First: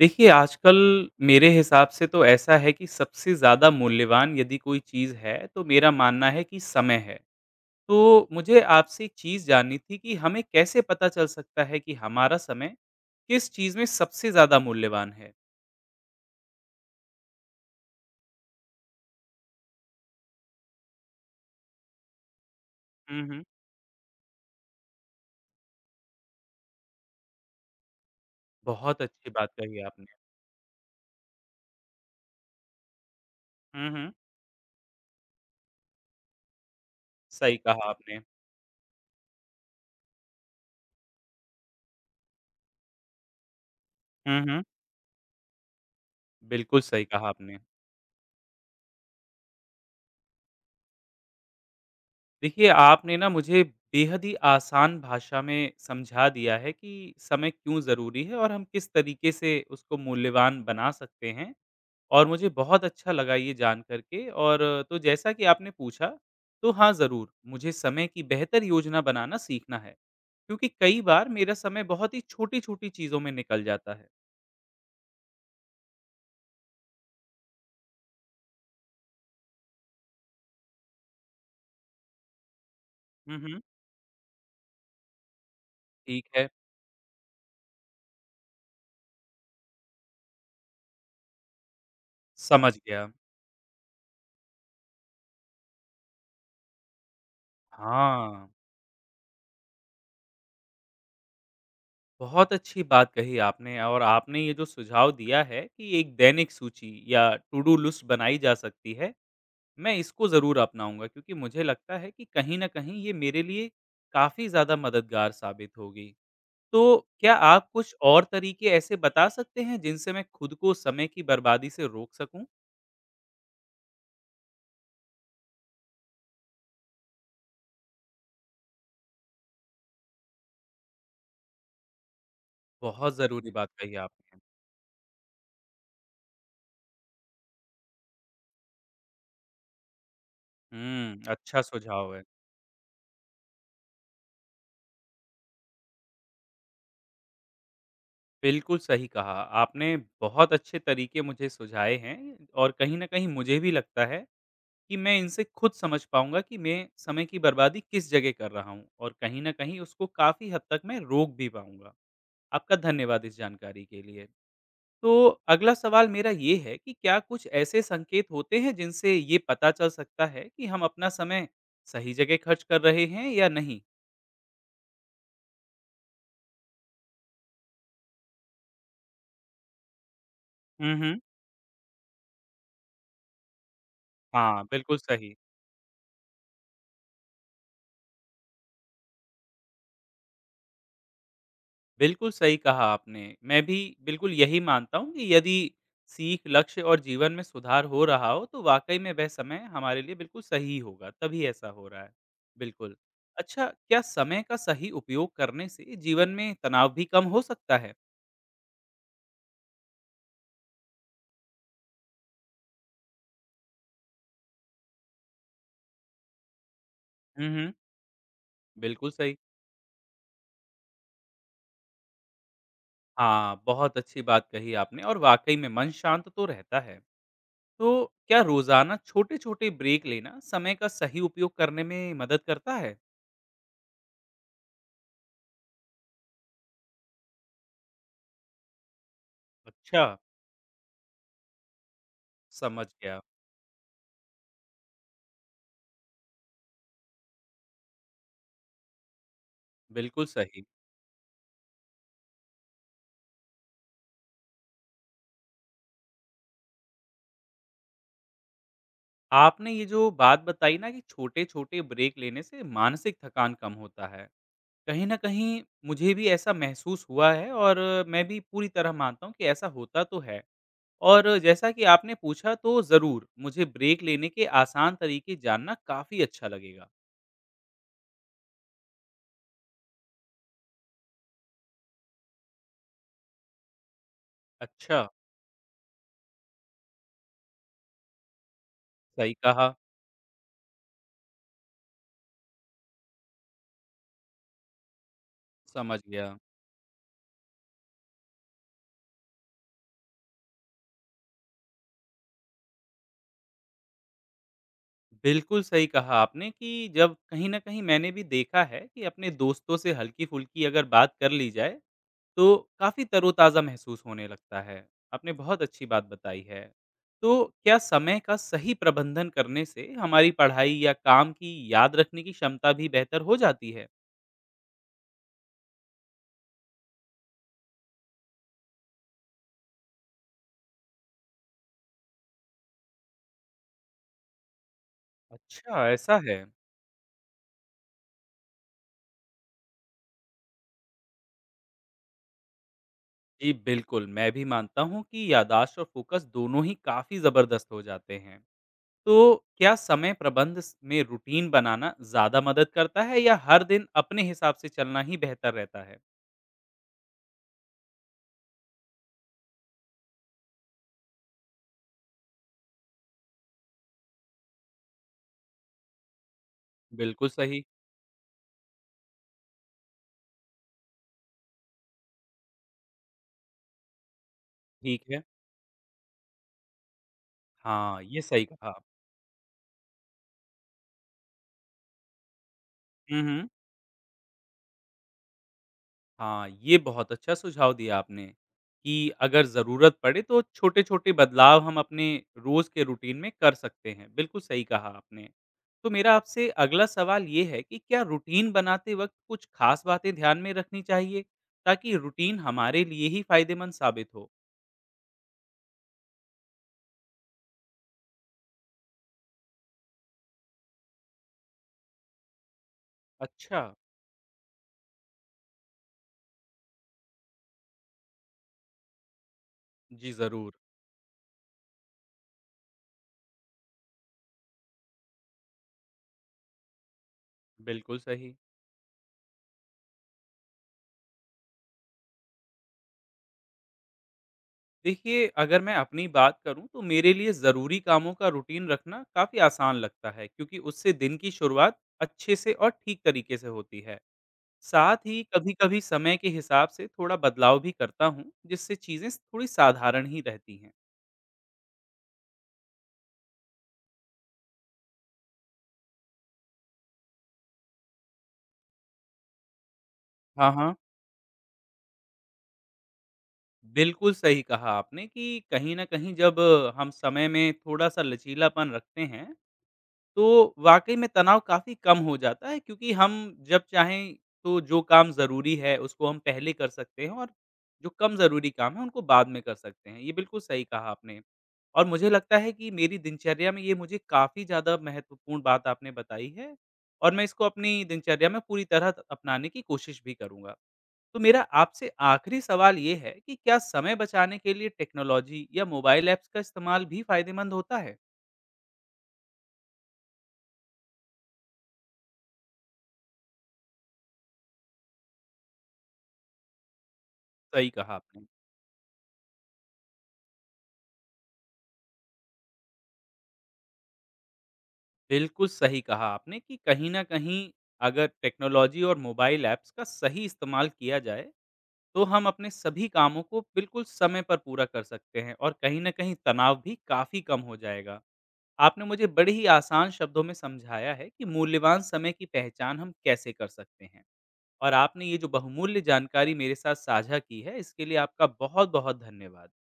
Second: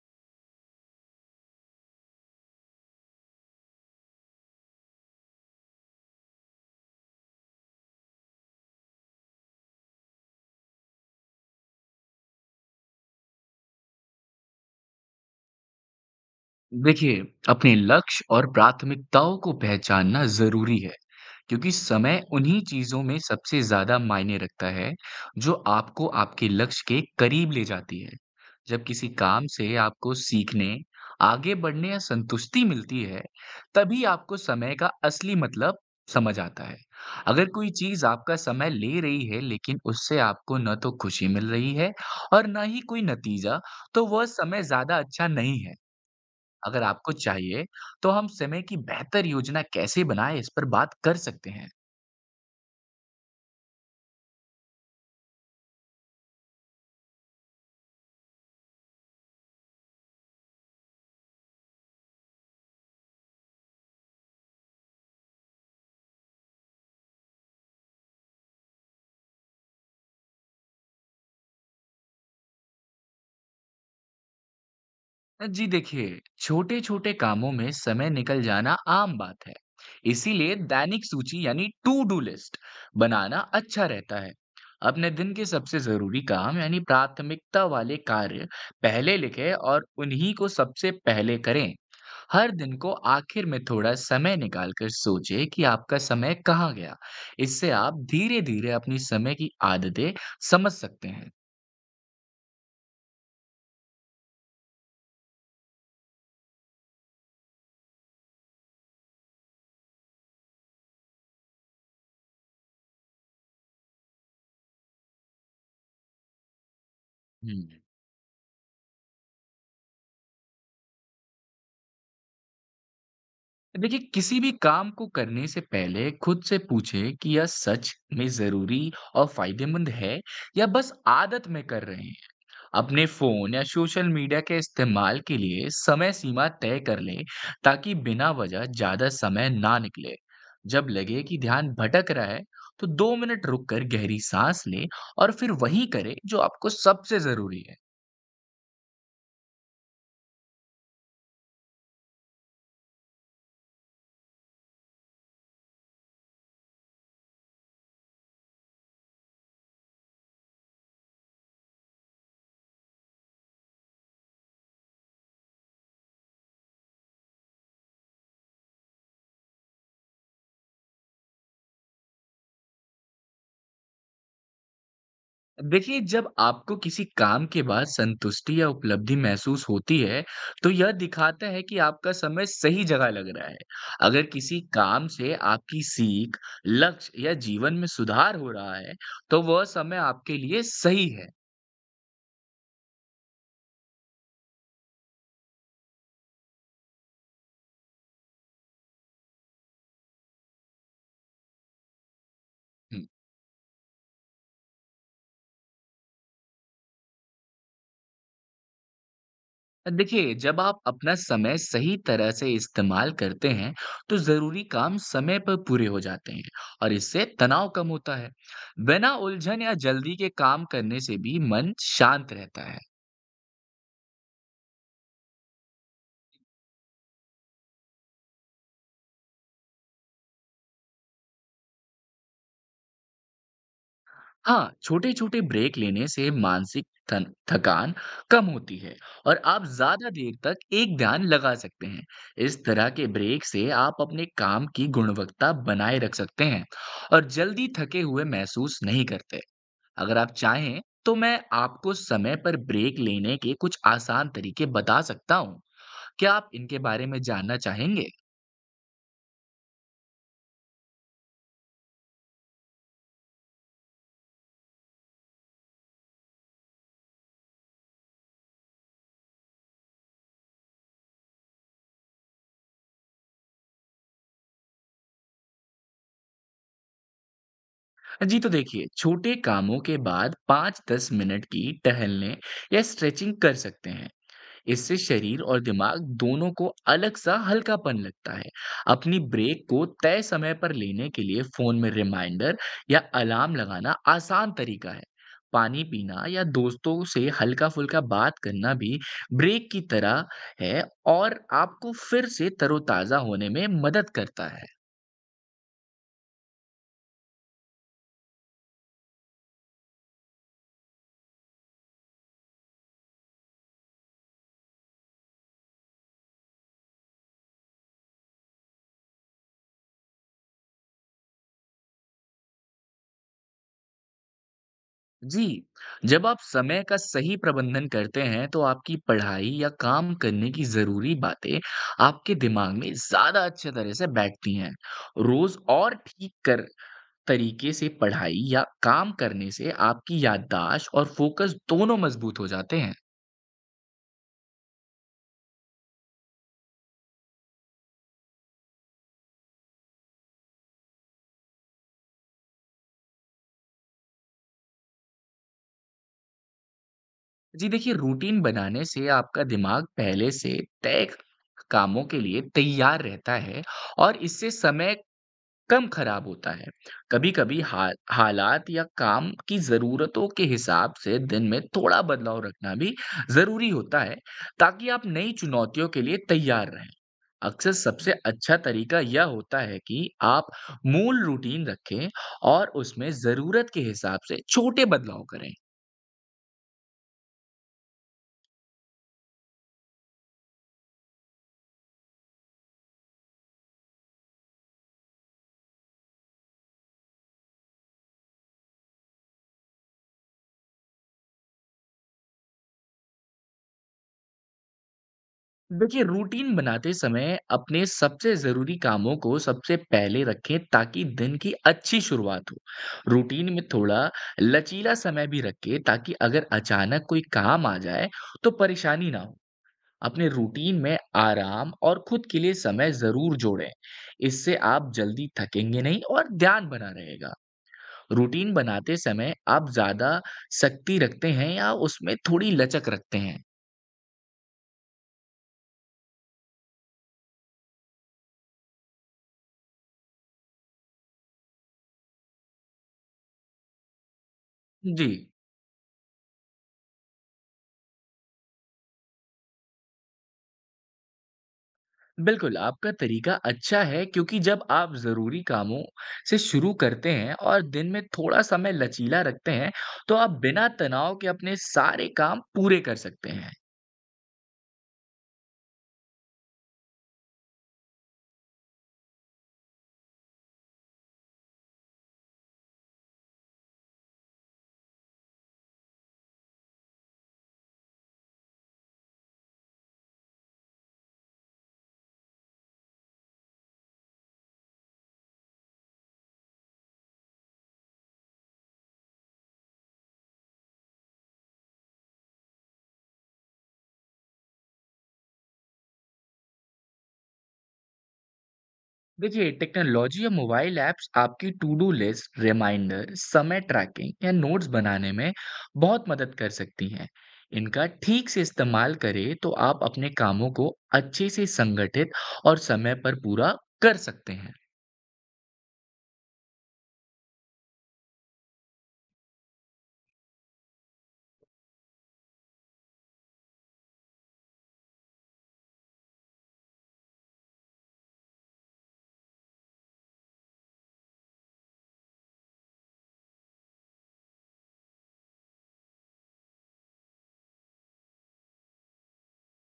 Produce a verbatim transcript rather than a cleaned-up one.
देखिए, आजकल मेरे हिसाब से तो ऐसा है कि सबसे ज़्यादा मूल्यवान यदि कोई चीज़ है, तो मेरा मानना है कि समय है। तो मुझे आपसे एक चीज़ जाननी थी कि हमें कैसे पता चल सकता है कि हमारा समय किस चीज़ में सबसे ज़्यादा मूल्यवान है? देखिए, अपने लक्ष्य और प्राथमिकताओं को पहचानना ज़रूरी है, क्योंकि समय उन्हीं चीज़ों में हुँ, हुँ। सबसे ज़्यादा मायने रखता है, जो आपको आपके लक्ष्य के करीब ले जाती है। जब बहुत किसी अच्छी काम बात से कही आपने। आपको सीखने, आगे बढ़ने या संतुष्टि मिलती है, हुँ, तभी हुँ। आपको समय का असली मतलब समझ आता है। अगर सही कोई कहा चीज़ आपने। आपका समय ले रही है, लेकिन उससे आपको ना तो खुशी मिल रही है और ना ही कोई नतीजा, तो वह हुँ, हुँ। समय ज़्यादा अच्छा नहीं है। बिल्कुल अगर सही आपको कहा आपने। चाहिए, तो हम समय की बेहतर योजना कैसे बनाएँ, इस पर बात कर सकते हैं। देखिए, आपने ना मुझे बेहद ही आसान भाषा में समझा दिया है कि समय क्यों ज़रूरी है और हम किस तरीके से उसको मूल्यवान बना सकते हैं, और मुझे बहुत अच्छा लगा ये जान कर के। और तो जैसा कि आपने पूछा, तो हाँ, ज़रूर, मुझे समय की बेहतर योजना बनाना सीखना है, क्योंकि कई बार मेरा समय बहुत ही छोटी-छोटी चीज़ों में निकल जाता है। अ, जी देखिए, छोटे-छोटे कामों में समय निकल जाना आम बात है। इसीलिए दैनिक सूची यानी टू डू लिस्ट हुँ, बनाना हुँ। अच्छा रहता है। अपने दिन के सबसे ज़रूरी ठीक है, काम यानी प्राथमिकता वाले कार्य पहले लिखें और उन्हीं को सबसे पहले करें। हर समझ दिन को गया। आखिर में थोड़ा समय निकालकर सोचें कि आपका समय कहाँ गया। इससे आप हाँ। धीरे-धीरे अपनी समय की आदतें समझ सकते हैं। बहुत अच्छी बात कही आपने, और आपने ये जो सुझाव दिया है कि एक दैनिक सूची या टू डू लिस्ट बनाई जा सकती है, मैं इसको ज़रूर अपनाऊँगा, क्योंकि मुझे लगता है कि कहीं न कहीं ये मेरे लिए काफ़ी ज़्यादा मददगार साबित होगी। तो क्या हुँ। आप कुछ और तरीके ऐसे बता सकते हैं जिनसे मैं खुद को समय की बर्बादी से रोक सकूँ? देखिए, किसी भी काम को करने से पहले खुद से पूछें कि यह सच में ज़रूरी और फ़ायदेमंद है या बस आदत में कर रहे हैं। अपने बहुत ज़रूरी फ़ोन या बात कही सोशल आपने। मीडिया के इस्तेमाल के लिए समय सीमा तय कर लें ताकि बिना वजह ज़्यादा समय ना निकले। जब हुँ, लगे कि अच्छा ध्यान भटक सुझाव है। रहा है, तो दो मिनट रुक कर गहरी साँस लें और फिर वही करें जो आपको सबसे ज़रूरी है। बिल्कुल सही कहा, आपने बहुत अच्छे तरीके मुझे सुझाए हैं, और कहीं न कहीं मुझे भी लगता है कि मैं इनसे खुद समझ पाऊँगा कि मैं समय की बर्बादी किस जगह कर रहा हूँ, और कहीं न कहीं उसको काफ़ी हद तक मैं रोक भी पाऊँगा। आपका धन्यवाद इस जानकारी के लिए। तो अगला सवाल मेरा ये है कि क्या कुछ ऐसे संकेत होते हैं जिनसे ये पता चल सकता है कि हम अपना समय सही जगह खर्च कर रहे हैं या नहीं? देखिए, जब आपको किसी काम के बाद संतुष्टि या उपलब्धि महसूस होती है, तो यह हुँ, हुँ। दिखाता है कि आपका समय सही जगह लग रहा है। अगर किसी हाँ, बिल्कुल काम सही। से आपकी सीख, लक्ष्य या जीवन में सुधार हो रहा है, तो वह समय आपके लिए सही है। बिल्कुल सही कहा आपने। मैं भी बिल्कुल यही मानता हूँ कि यदि सीख, लक्ष्य और जीवन में सुधार हो रहा हो, तो वाक़ई में वह समय हमारे लिए बिल्कुल सही होगा, तभी ऐसा हो रहा है। बिल्कुल। हुँ। अच्छा, क्या समय का सही उपयोग करने से जीवन में तनाव भी कम हो सकता है? देखिए, जब आप अपना समय सही तरह से इस्तेमाल करते हैं, तो ज़रूरी काम समय पर पूरे हो जाते हैं और इससे हुँ, तनाव हुँ। कम होता है। बिल्कुल बिना सही। उलझन या जल्दी के काम करने से भी मन शांत रहता है। हाँ, बहुत अच्छी बात कही आपने, और वाक़ई में मन शांत तो रहता है। तो क्या रोज़ाना छोटे-छोटे ब्रेक लेना समय का सही उपयोग करने में मदद करता है? हाँ, छोटे-छोटे ब्रेक लेने से मानसिक थन थकान कम होती है और आप अच्छा, ज़्यादा देर तक एक ध्यान लगा सकते हैं। इस समझ तरह के गया। ब्रेक से आप अपने काम की गुणवत्ता बनाए रख सकते हैं और जल्दी थके हुए महसूस नहीं करते। अगर बिल्कुल आप सही। चाहें, तो मैं आपको समय पर ब्रेक लेने के कुछ आसान तरीके बता सकता हूँ। क्या आप इनके बारे में जानना चाहेंगे? आपने ये जो बात बताई ना कि छोटे-छोटे ब्रेक लेने से मानसिक थकान कम होता है। कहीं न कहीं मुझे भी ऐसा महसूस हुआ है, और मैं भी पूरी तरह मानता हूँ कि ऐसा होता तो है। और जैसा कि आपने पूछा, तो ज़रूर, मुझे ब्रेक लेने के आसान तरीके जानना काफ़ी अच्छा लगेगा। जी तो देखिए, छोटे कामों के बाद पाँच से दस मिनट की टहलने या स्ट्रेचिंग कर सकते हैं। इससे अच्छा, शरीर और दिमाग दोनों को अलग सा हल्कापन लगता है। अपनी सही ब्रेक कहा, को तय समय पर लेने के लिए फोन में रिमाइंडर या अलार्म लगाना आसान तरीका है। पानी समझ पीना गया। या दोस्तों से हल्का फुल्का बात करना भी ब्रेक की तरह है और आपको फिर से तरोताजा होने में मदद करता है। बिल्कुल सही कहा आपने कि जब कहीं न कहीं मैंने भी देखा है कि अपने दोस्तों से हल्की-फुल्की अगर बात कर ली जाए, तो काफ़ी तरोताज़ा महसूस होने लगता है। आपने बहुत अच्छी बात बताई है। तो क्या समय का सही प्रबंधन करने से हमारी पढ़ाई या काम की याद रखने की क्षमता भी बेहतर हो जाती है? जी, जब आप समय का सही प्रबंधन करते हैं, तो आपकी पढ़ाई या काम करने की ज़रूरी बातें आपके दिमाग में ज़्यादा अच्छे तरह से बैठती हैं। रोज़ अच्छा, और ऐसा ठीक है। कर तरीके से पढ़ाई या काम करने से आपकी याददाश्त और फोकस दोनों मजबूत हो जाते हैं। जी बिल्कुल, मैं भी मानता हूँ कि याददाश्त और फ़ोकस दोनों ही काफ़ी ज़बरदस्त हो जाते हैं। तो क्या समय प्रबंध स में रूटीन बनाना ज़्यादा मदद करता है, या हर दिन अपने हिसाब से चलना ही बेहतर रहता है? जी देखिए, रूटीन बनाने से आपका दिमाग पहले से तय कामों के लिए तैयार रहता है और इससे समय कम खराब होता है। बिल्कुल कभी-कभी सही। हा हालात या काम की ज़रूरतों के हिसाब से दिन में थोड़ा बदलाव रखना भी ज़रूरी होता है, ताकि ठीक आप है। नई चुनौतियों के लिए तैयार रहें। अक्सर हाँ, सबसे ये सही अच्छा कहा। तरीका यह होता है कि आप मूल रूटीन रखें और उसमें हुँ, हुँ। ज़रूरत के हिसाब से छोटे बदलाव करें। हाँ, ये बहुत अच्छा सुझाव दिया आपने कि अगर ज़रूरत पड़े तो छोटे-छोटे बदलाव हम अपने रोज़ के रूटीन में कर सकते हैं। बिल्कुल सही कहा आपने। तो मेरा आपसे अगला सवाल ये है कि क्या रूटीन बनाते वक़्त कुछ ख़ास बातें ध्यान में रखनी चाहिए, ताकि रूटीन हमारे लिए ही फ़ायदेमंद साबित हो? देखिए, रूटीन बनाते समय अपने सबसे ज़रूरी कामों को सबसे पहले रखें ताकि दिन की अच्छी शुरुआत हो। रूटीन में अच्छा, थोड़ा लचीला समय भी रखें ताकि अगर अचानक कोई काम आ जाए तो परेशानी ना हो। जी अपने ज़रूर, रूटीन में आराम और खुद के लिए समय ज़रूर जोड़ें। इससे आप जल्दी थकेंगे नहीं और ध्यान बना रहेगा। बिल्कुल सही। रूटीन बनाते समय आप ज़्यादा सख्ती रखते हैं या उसमें थोड़ी लचक रखते हैं? देखिए, अगर मैं अपनी बात करूँ, तो मेरे लिए ज़रूरी कामों का रूटीन रखना काफ़ी आसान लगता है, क्योंकि उससे दिन की शुरुआत अच्छे से और ठीक तरीके से होती है। साथ जी। ही कभी-कभी समय के हिसाब से थोड़ा बदलाव भी करता हूँ, जिससे चीज़ें थोड़ी साधारण ही रहती हैं। बिल्कुल, आपका तरीका अच्छा है क्योंकि जब आप ज़रूरी कामों से शुरू करते हैं और दिन में थोड़ा समय लचीला रखते हैं, तो आप हाँ, बिना हाँ। तनाव के अपने सारे काम पूरे कर सकते हैं। बिल्कुल सही कहा आपने कि कहीं न कहीं जब हम समय में थोड़ा-सा लचीलापन रखते हैं, तो वाक़ई में तनाव काफ़ी कम हो जाता है, क्योंकि हम जब चाहें, तो जो काम ज़रूरी है उसको हम पहले कर सकते हैं, और जो कम ज़रूरी काम है उनको बाद में कर सकते हैं। ये बिल्कुल सही कहा आपने। और मुझे लगता है कि मेरी दिनचर्या में ये मुझे काफ़ी ज़्यादा महत्वपूर्ण बात आपने बताई है, और मैं इसको अपनी दिनचर्या में पूरी तरह त अपनाने की कोशिश भी करूँगा। तो मेरा आपसे आखिरी सवाल ये है कि क्या समय बचाने के लिए टेक्नोलॉजी या मोबाइल ऐप्स का इस्तेमाल भी फ़ायदेमंद होता है? देखिए, टेक्नोलॉजी या मोबाइल ऐप्स आपकी टू डू लिस्ट, रिमाइंडर, समय ट्रैकिंग या नोट्स बनाने में बहुत मदद कर सकती हैं। सही इनका कहा आपने। ठीक से इस्तेमाल करें, तो आप अपने कामों को अच्छे से संगठित और समय पर पूरा कर सकते हैं। बिल्कुल सही कहा आपने कि कहीं न कहीं अगर टेक्नोलॉजी और मोबाइल ऐप्स का सही इस्तेमाल किया जाए, तो हम अपने सभी कामों को बिल्कुल समय पर पूरा कर सकते हैं, और कहीं न कहीं तनाव भी काफ़ी कम हो जाएगा। आपने मुझे बड़े ही आसान शब्दों में समझाया है कि मूल्यवान समय की पहचान हम कैसे कर सकते हैं, और आपने ये जो बहुमूल्य जानकारी मेरे साथ साझा की है, इसके लिए आपका बहुत-बहुत धन्यवाद।